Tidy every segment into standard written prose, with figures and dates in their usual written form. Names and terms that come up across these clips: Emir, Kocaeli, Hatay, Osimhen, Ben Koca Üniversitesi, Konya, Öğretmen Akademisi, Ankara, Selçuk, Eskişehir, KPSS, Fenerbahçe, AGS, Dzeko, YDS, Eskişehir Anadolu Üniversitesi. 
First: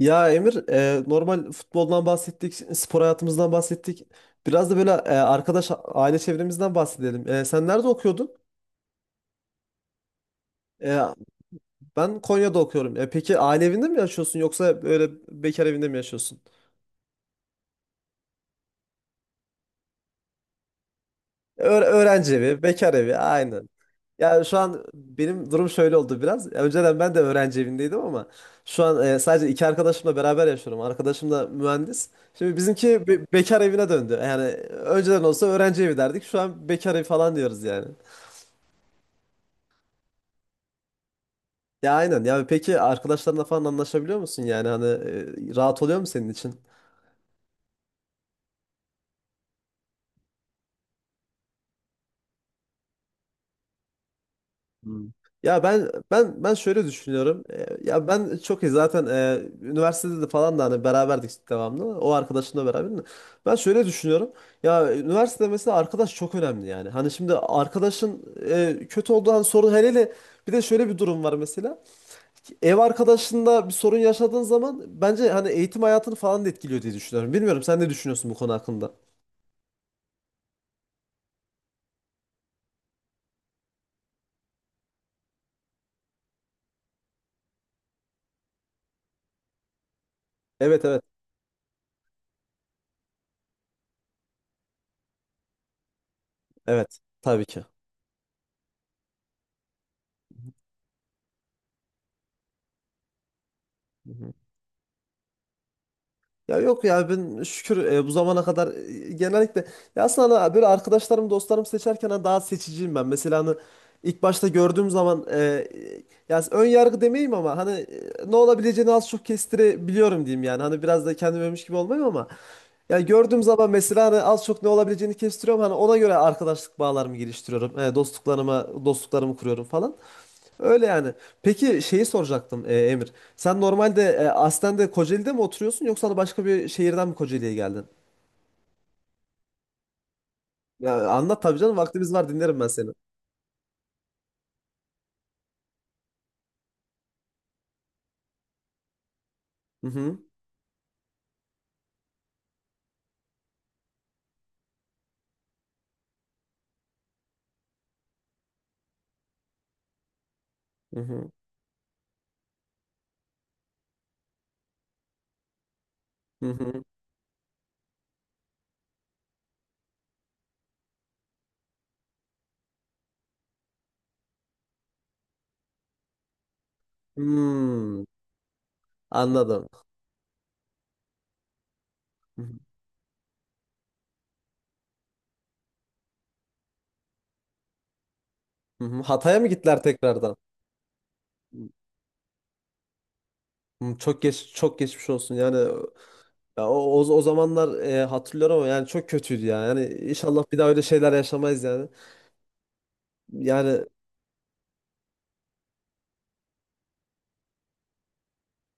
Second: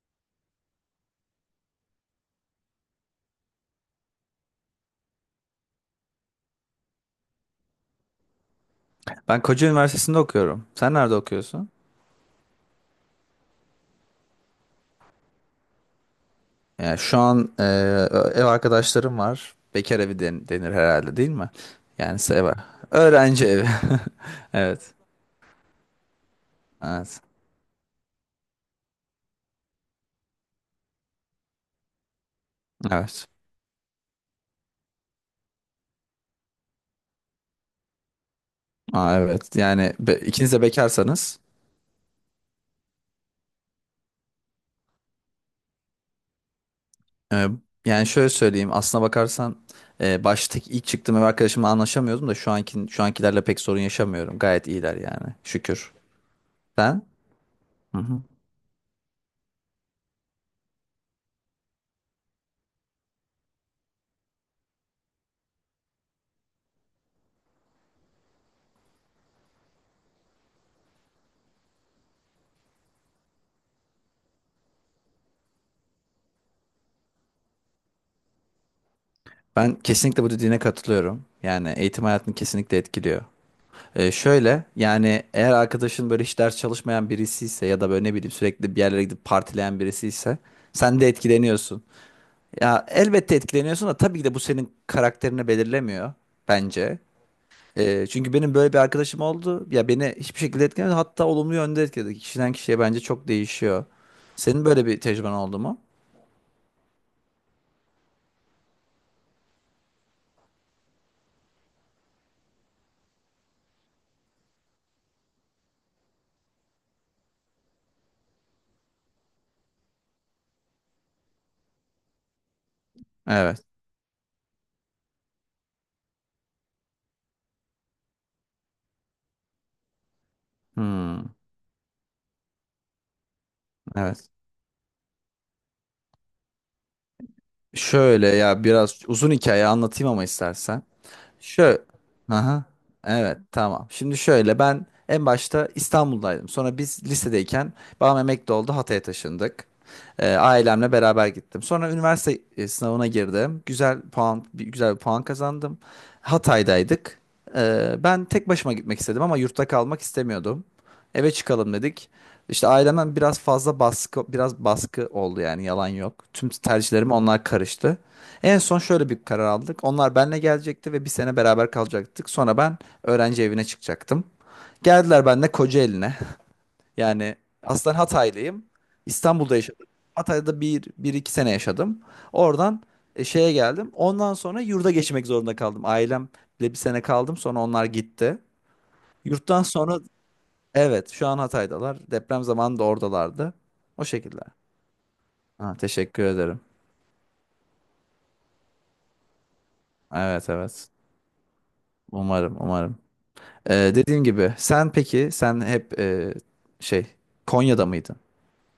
Ya Emir, normal futboldan bahsettik, spor hayatımızdan bahsettik. Biraz da böyle arkadaş, aile çevremizden bahsedelim. Sen nerede okuyordun? Ben Koca Üniversitesi'nde okuyorum. Sen E, nerede okuyorsun? Ben Konya'da okuyorum. Peki aile evinde mi yaşıyorsun yoksa böyle bekar evinde mi yaşıyorsun? Yani şu an ev arkadaşlarım var. Bekar evi denir herhalde değil mi? Yani Öğrenci ev. evi, bekar evi Öğrenci evi. aynen. Ya şu an Evet. benim durum şöyle oldu biraz. Ya önceden ben de Evet. öğrenci evindeydim ama şu an sadece iki arkadaşımla beraber yaşıyorum. Arkadaşım da mühendis. Şimdi bizimki Evet. bekar evine döndü. Yani önceden olsa öğrenci evi derdik. Şu an bekar evi falan diyoruz yani. Aa, evet. Yani ikiniz de bekarsanız. Ya aynen. Ya peki arkadaşlarınla falan anlaşabiliyor musun yani? Hani rahat oluyor mu senin için? e, Yani şöyle söyleyeyim. Aslına bakarsan baştaki ilk çıktığım ev arkadaşımla anlaşamıyordum da şu ankilerle pek sorun yaşamıyorum. Gayet iyiler Hmm. yani. Ya ben Şükür. ben ben şöyle Sen? düşünüyorum. Hı Ya hı. ben çok iyi zaten üniversitede de falan da hani beraberdik devamlı. O arkadaşımla beraber. De. Ben şöyle düşünüyorum. Ya üniversitede mesela arkadaş çok önemli yani. Hani şimdi arkadaşın kötü olduğu an sorun hele hele bir de şöyle bir durum var mesela. Ev arkadaşında bir sorun yaşadığın zaman bence hani eğitim hayatını falan da etkiliyor diye düşünüyorum. Bilmiyorum sen ne düşünüyorsun bu konu hakkında? Ben kesinlikle bu dediğine katılıyorum. Yani eğitim hayatını kesinlikle etkiliyor. Şöyle, yani eğer arkadaşın böyle hiç ders çalışmayan birisi ise ya da böyle ne bileyim sürekli bir yerlere gidip partileyen birisi ise Evet sen evet. de etkileniyorsun. Ya elbette etkileniyorsun da tabii ki de bu senin karakterini belirlemiyor Evet. bence. Tabii ki. Çünkü benim böyle bir arkadaşım oldu. Ya beni hiçbir şekilde etkilemedi. Hatta olumlu yönde etkiledi. Kişiden kişiye bence çok değişiyor. Senin böyle bir tecrüben oldu mu? Ya yok ya ben şükür bu zamana kadar genellikle ya aslında hani böyle arkadaşlarım dostlarım seçerken hani daha seçiciyim ben. Mesela hani ilk başta gördüğüm zaman ya ön yargı demeyeyim ama hani ne olabileceğini az çok kestirebiliyorum diyeyim yani. Hani biraz da kendimmiş gibi olmayayım ama ya gördüğüm Evet. zaman mesela hani az çok ne olabileceğini kestiriyorum. Hani ona göre arkadaşlık bağlarımı geliştiriyorum. Dostluklarımı kuruyorum falan. Öyle yani. Hmm, Peki şeyi soracaktım Emir. Sen normalde evet. aslen de Kocaeli'de mi oturuyorsun yoksa da başka bir şehirden mi Kocaeli'ye geldin? Şöyle, ya biraz uzun hikaye anlatayım ama istersen. Ya anlat tabii canım Şöyle. vaktimiz var dinlerim Aha. ben seni. Evet, tamam. Şimdi şöyle, ben en başta İstanbul'daydım. Sonra biz lisedeyken babam emekli oldu. Hatay'a taşındık. Hı hı. Ailemle beraber gittim. Sonra üniversite sınavına girdim. Güzel bir puan kazandım. Hatay'daydık. Ben tek başıma gitmek istedim ama yurtta kalmak istemiyordum. Hı hı. Eve çıkalım dedik. İşte ailemden biraz fazla baskı, biraz baskı oldu yani, yalan yok. Hı Tüm hı. tercihlerime onlar karıştı. En son şöyle bir karar aldık. Onlar benle gelecekti ve bir sene beraber kalacaktık. Sonra ben öğrenci evine çıkacaktım. Geldiler benle Kocaeli'ne. Yani aslen Hmm, Hataylıyım. İstanbul'da anladım. yaşadım. Hatay'da bir iki sene yaşadım. Hı hı. Oradan şeye geldim. Ondan sonra yurda geçmek zorunda kaldım. Ailemle bir sene kaldım. Sonra onlar gitti. Hı hı. Hatay'a mı Yurttan gittiler sonra tekrardan? evet, şu an Hatay'dalar. Deprem zamanı da oradalardı. Hmm, O şekilde. Çok geçmiş olsun yani Ha, teşekkür ederim. ya o zamanlar hatırlıyorum ama yani çok kötüydü ya yani inşallah Evet, bir daha öyle evet. şeyler yaşamayız yani. Umarım, umarım. yani Dediğim gibi, peki sen hep şey Konya'da mıydın?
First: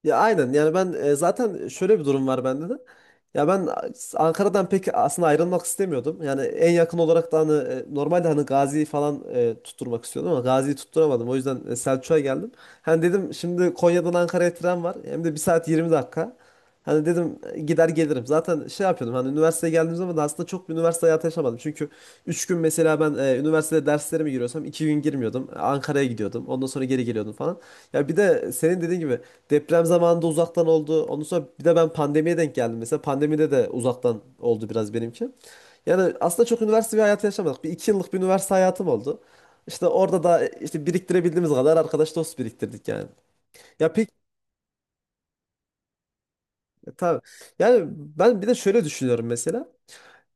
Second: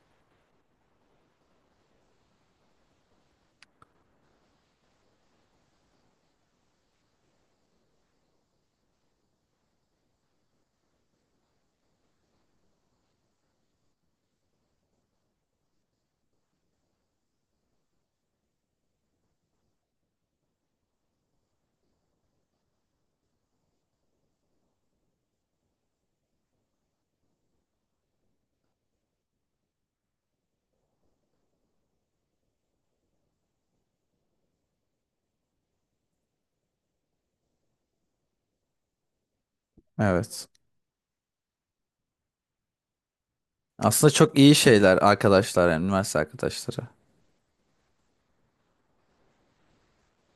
Ya aynen yani ben zaten şöyle bir durum var bende de. Ya ben Ankara'dan pek aslında ayrılmak istemiyordum. Yani en yakın olarak da hani normalde hani Gazi'yi falan tutturmak istiyordum ama Gazi'yi tutturamadım. O yüzden Selçuk'a geldim. Hani dedim şimdi Konya'dan Ankara'ya tren var. Hem de 1 saat 20 dakika. Hani dedim gider gelirim. Zaten şey yapıyordum hani üniversiteye geldiğim zaman da aslında çok bir üniversite hayatı yaşamadım. Çünkü 3 gün mesela ben üniversitede derslerime giriyorsam 2 gün girmiyordum. Ankara'ya gidiyordum. Ondan sonra geri geliyordum falan. Ya bir de senin dediğin gibi deprem zamanında uzaktan oldu. Ondan sonra bir de ben pandemiye denk geldim. Mesela pandemide de uzaktan oldu biraz benimki. Yani aslında çok üniversite bir hayatı yaşamadık. Bir 2 yıllık bir üniversite hayatım oldu. İşte orada da Evet. İşte biriktirebildiğimiz kadar arkadaş dost biriktirdik yani. Ya pek Aslında çok iyi şeyler arkadaşlar, yani üniversite arkadaşları. tabii. Yani ben bir de şöyle düşünüyorum mesela.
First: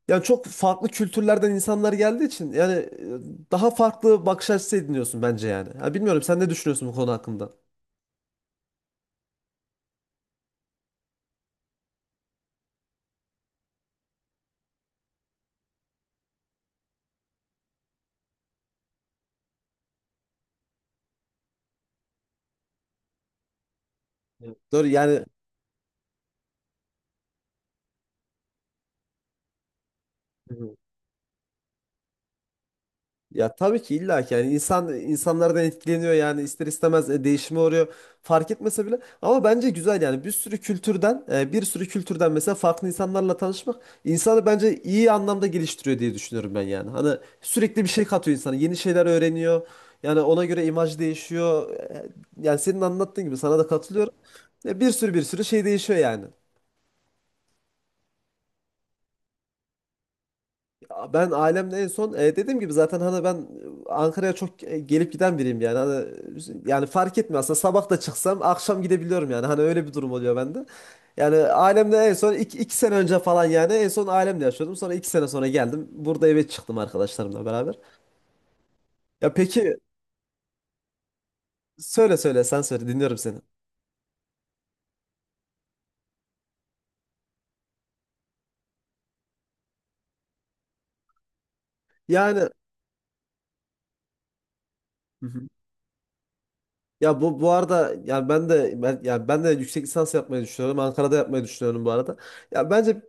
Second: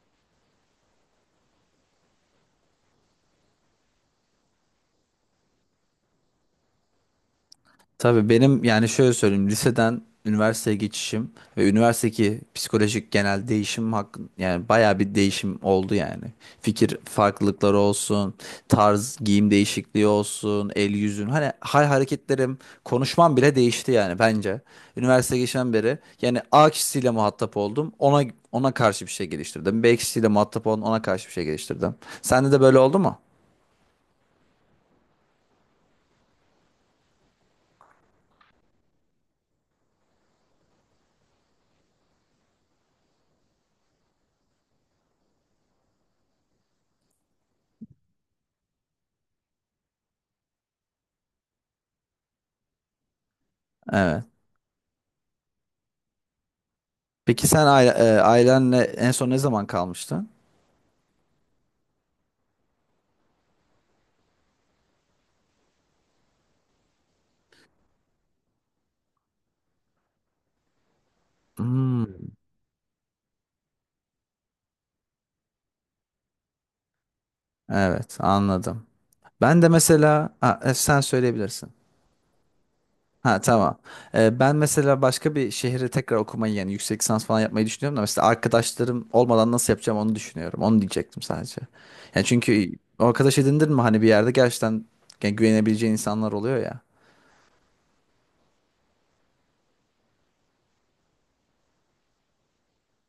Yani çok farklı kültürlerden insanlar geldiği için yani daha farklı bakış açısı ediniyorsun bence yani. Ha, bilmiyorum sen ne düşünüyorsun bu konu hakkında? Tabii benim, yani şöyle söyleyeyim, liseden üniversiteye geçişim ve üniversitedeki psikolojik genel değişim hakkın, yani bayağı bir değişim oldu yani. Fikir farklılıkları olsun, tarz giyim değişikliği olsun, el yüzün, hani hal hareketlerim, konuşmam bile değişti yani Evet. bence. Doğru yani. Üniversiteye geçen beri yani A kişisiyle muhatap oldum. Ona karşı bir şey geliştirdim. B kişisiyle muhatap oldum. Ona karşı bir şey geliştirdim. Sende de böyle oldu mu? Ya tabii ki illa ki yani insan insanlardan etkileniyor yani ister istemez değişime uğruyor fark etmese bile ama bence güzel yani bir sürü kültürden mesela farklı insanlarla tanışmak insanı bence iyi anlamda geliştiriyor diye düşünüyorum ben yani. Hani sürekli bir şey katıyor insana yeni şeyler öğreniyor yani ona göre imaj değişiyor. Yani senin anlattığın gibi sana da katılıyorum. Evet. Bir sürü şey değişiyor yani. Peki sen ailenle en son ne zaman kalmıştın? Ben ailemle en son dediğim gibi zaten hani ben Ankara'ya çok gelip giden biriyim yani. Hani, yani fark etmiyor aslında sabah da çıksam akşam gidebiliyorum yani. Hani öyle bir durum oluyor bende. Yani ailemle en Hmm. son iki sene önce falan yani en son ailemle yaşıyordum. Sonra 2 sene sonra geldim. Burada eve çıktım arkadaşlarımla beraber. Evet, anladım. Ya Ben de peki mesela ha, sen söyleyebilirsin. söyle söyle sen söyle dinliyorum seni. Ha, tamam. Ben mesela başka bir şehre tekrar okumayı, yani yüksek lisans falan yapmayı düşünüyorum da mesela arkadaşlarım olmadan nasıl yapacağım onu düşünüyorum. Onu diyecektim sadece. Yani Yani çünkü o arkadaş edindin mi hani bir yerde gerçekten, yani güvenebileceğin insanlar oluyor ya. Ya bu arada yani ben de yüksek lisans yapmayı düşünüyorum. Ankara'da yapmayı düşünüyorum bu arada. Ya bence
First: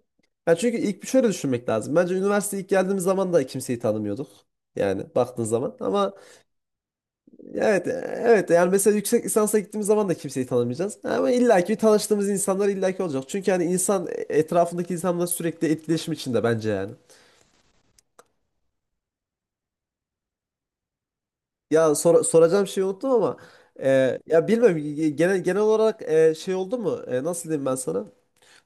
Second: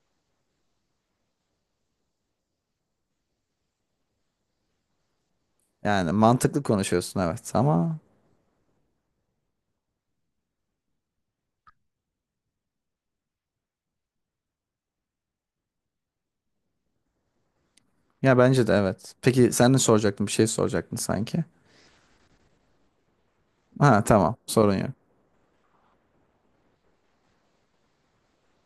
ya çünkü ilk bir şöyle düşünmek lazım. Bence üniversiteye ilk geldiğimiz zaman da kimseyi tanımıyorduk. Yani baktığın zaman Yani ama mantıklı konuşuyorsun, evet evet ama evet yani mesela yüksek lisansa gittiğimiz zaman da kimseyi tanımayacağız. Ama illaki tanıştığımız insanlar illaki olacak. Çünkü hani insan etrafındaki insanla sürekli etkileşim içinde bence yani. ya bence de evet. Peki sen ne soracaktın? Bir şey soracaktın sanki. Ya soracağım şeyi unuttum ama Ha, tamam, ya sorun yok. bilmiyorum genel olarak şey oldu mu? Nasıl diyeyim ben sana?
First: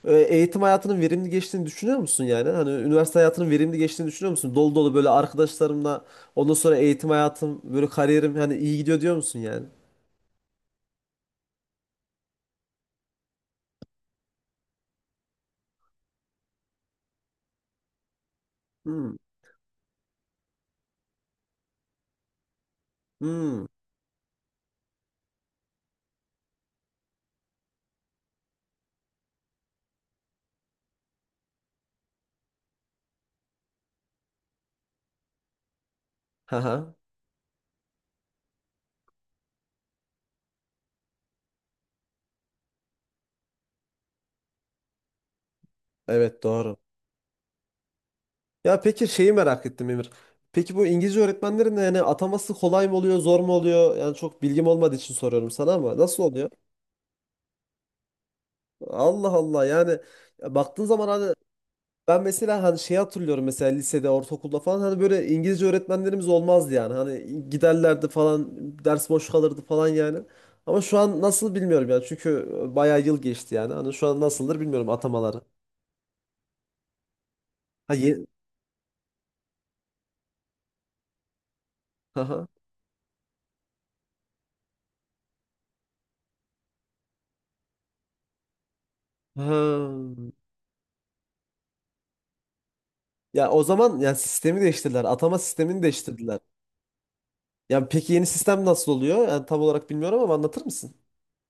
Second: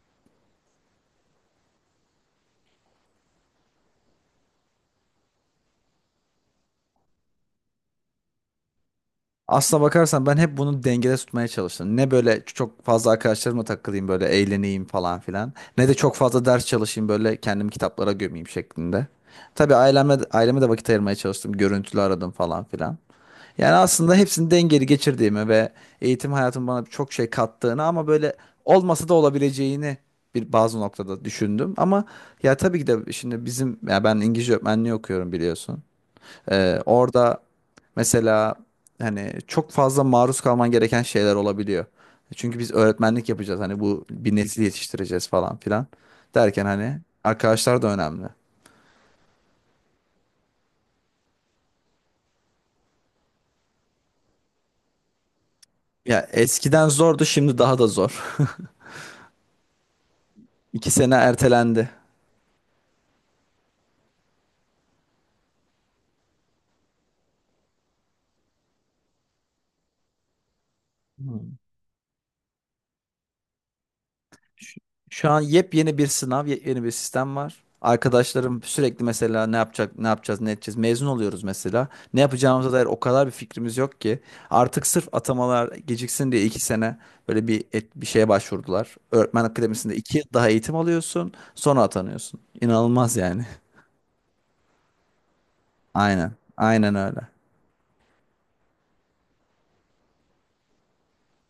Eğitim hayatının verimli geçtiğini düşünüyor musun yani? Hani üniversite hayatının verimli geçtiğini düşünüyor musun? Dolu dolu böyle arkadaşlarımla ondan sonra eğitim hayatım böyle kariyerim hani iyi gidiyor diyor musun yani? Aslına bakarsan ben hep bunu dengede tutmaya çalıştım. Ne böyle çok fazla arkadaşlarıma takılayım böyle eğleneyim falan filan. Ne de çok fazla ders çalışayım böyle kendimi kitaplara gömeyim şeklinde. Hmm. Tabii aileme de vakit ayırmaya çalıştım. Görüntülü aradım falan filan. Hmm. Yani aslında hepsini dengeli geçirdiğimi ve eğitim hayatım bana çok şey kattığını ama böyle olmasa da olabileceğini bir bazı noktada düşündüm. Ama ya tabii ki de şimdi bizim, ya ben İngilizce öğretmenliği okuyorum, biliyorsun. Haha. Orada mesela hani çok fazla maruz kalman gereken şeyler olabiliyor. Çünkü biz öğretmenlik yapacağız, hani bu bir nesil yetiştireceğiz falan filan Evet derken doğru. hani arkadaşlar da önemli. Ya peki şeyi merak ettim Emir. Peki bu İngilizce öğretmenlerin de yani ataması kolay mı oluyor, zor mu oluyor? Yani çok bilgim olmadığı için soruyorum sana ama nasıl Ya oluyor? eskiden zordu, şimdi daha da zor. Allah Allah yani. Ya baktığın İki zaman sene hani ertelendi. ben mesela hani şey hatırlıyorum mesela lisede, ortaokulda falan hani böyle İngilizce öğretmenlerimiz olmazdı yani. Hani giderlerdi falan, ders boş kalırdı falan yani. Ama şu an Hı. nasıl bilmiyorum yani. Çünkü bayağı yıl geçti yani. Hani şu an nasıldır Şu bilmiyorum şu atamaları. an yepyeni bir sınav, yepyeni bir sistem var. Ha, Arkadaşlarım sürekli mesela, ne yapacak, ne yapacağız, ne edeceğiz. Mezun oluyoruz mesela. Ne Aha. yapacağımıza dair o kadar bir fikrimiz yok ki. Artık sırf atamalar geciksin diye 2 sene böyle bir bir şeye başvurdular. Öğretmen Ha. Akademisi'nde 2 yıl daha eğitim alıyorsun, sonra atanıyorsun. İnanılmaz yani. Ya o zaman yani sistemi değiştirdiler. Atama sistemini Aynen, değiştirdiler. aynen öyle. Yani peki yeni sistem nasıl oluyor? Yani tam olarak bilmiyorum ama anlatır mısın?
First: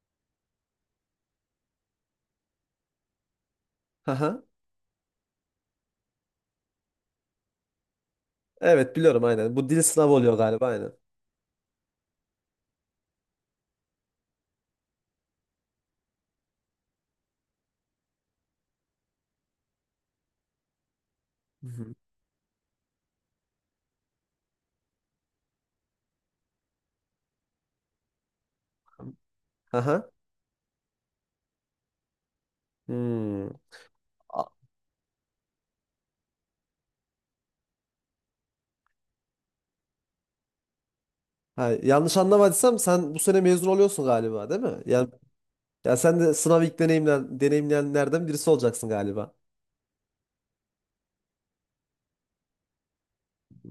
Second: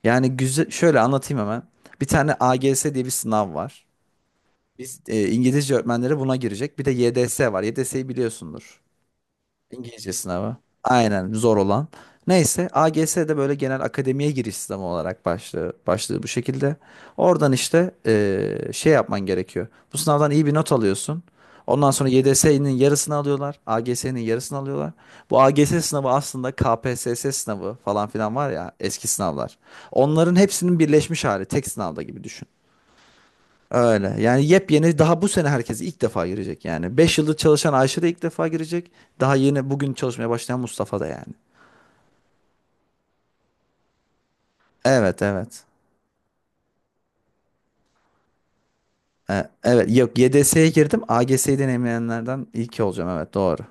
Yani güzel, şöyle anlatayım hemen. Bir tane AGS diye bir sınav var. Aha. Biz İngilizce öğretmenleri buna girecek. Bir de YDS var. YDS'yi biliyorsundur. Evet biliyorum aynen. Bu dil sınavı İngilizce oluyor sınavı. galiba aynen. Aynen, zor olan. Neyse AGS de böyle genel akademiye giriş sınavı olarak başlığı bu şekilde. Oradan işte şey yapman gerekiyor. Bu sınavdan iyi bir not alıyorsun. Hı Ondan hı. sonra YDS'nin yarısını alıyorlar. AGS'nin yarısını alıyorlar. Bu AGS sınavı aslında KPSS sınavı falan filan var ya, eski sınavlar. Aha. Onların hepsinin birleşmiş hali tek sınavda gibi düşün. Hmm. Öyle. Yani yepyeni, daha bu sene herkes ilk defa girecek yani. 5 yıldır çalışan Ayşe de ilk defa girecek. Daha yeni bugün çalışmaya başlayan Mustafa da yani. Ha, yanlış anlamadıysam sen bu sene mezun oluyorsun galiba değil mi? Yani, Evet, evet. ya sen de sınav ilk deneyimleyenlerden birisi olacaksın galiba. Evet, yok, YDS'ye girdim. AGS'yi deneyimleyenlerden ilki olacağım, evet, doğru.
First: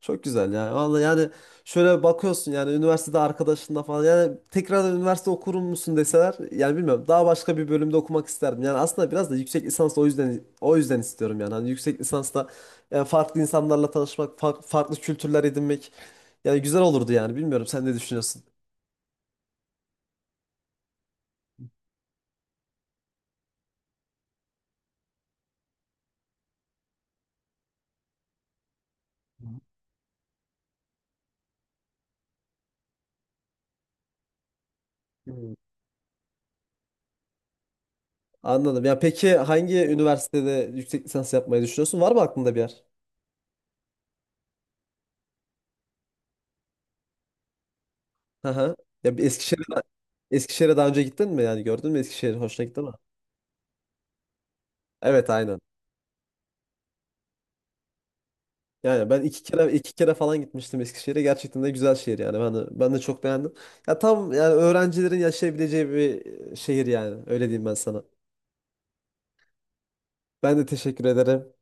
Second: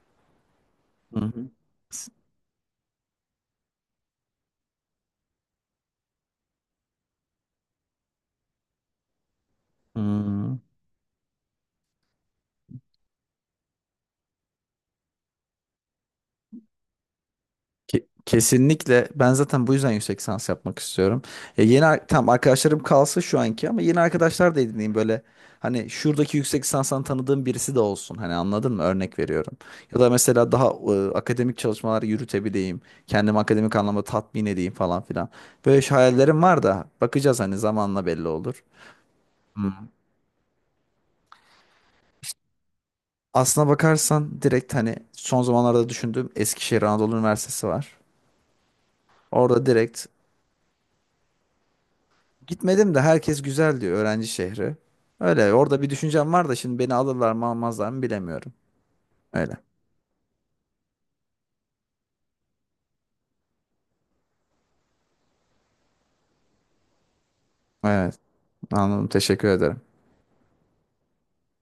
Çok güzel ya. Vallahi Hı yani hı. şöyle bakıyorsun yani üniversitede arkadaşınla falan yani tekrar üniversite okur musun deseler yani bilmiyorum daha başka bir bölümde okumak isterdim. Yani aslında biraz da yüksek lisans o yüzden Hmm. o yüzden istiyorum yani. Hani yüksek lisansta yani farklı insanlarla tanışmak, farklı kültürler edinmek yani güzel olurdu yani. Bilmiyorum sen ne düşünüyorsun? Kesinlikle ben zaten bu yüzden yüksek lisans yapmak istiyorum. Ya yeni tam arkadaşlarım kalsın şu anki, ama yeni arkadaşlar da edineyim böyle. Hani şuradaki yüksek lisanstan tanıdığım birisi de olsun. Hani anladın mı? Örnek veriyorum. Ya da mesela daha akademik çalışmalar yürütebileyim. Kendimi akademik anlamda tatmin edeyim falan filan. Hmm. Böyle şey hayallerim var da, bakacağız, hani zamanla belli olur. Anladım. Ya peki Hmm. hangi üniversitede yüksek lisans yapmayı düşünüyorsun? Var mı aklında bir yer? Aslına bakarsan direkt hani son zamanlarda düşündüğüm Eskişehir Anadolu Üniversitesi var. Hı hı. Ya bir Orada Eskişehir'e direkt. Eskişehir'e daha önce gittin mi? Yani gördün mü Eskişehir? Hoşuna gitti mi? Gitmedim de herkes güzel diyor, öğrenci şehri. Evet Öyle, aynen. orada bir düşüncem var da şimdi beni alırlar mı, almazlar mı bilemiyorum. Yani ben iki Öyle. kere iki kere falan gitmiştim Eskişehir'e. Gerçekten de güzel şehir yani. Ben de çok beğendim. Ya tam yani öğrencilerin yaşayabileceği bir şehir yani. Öyle diyeyim ben sana. Evet, anladım, teşekkür ederim. Ben de teşekkür ederim.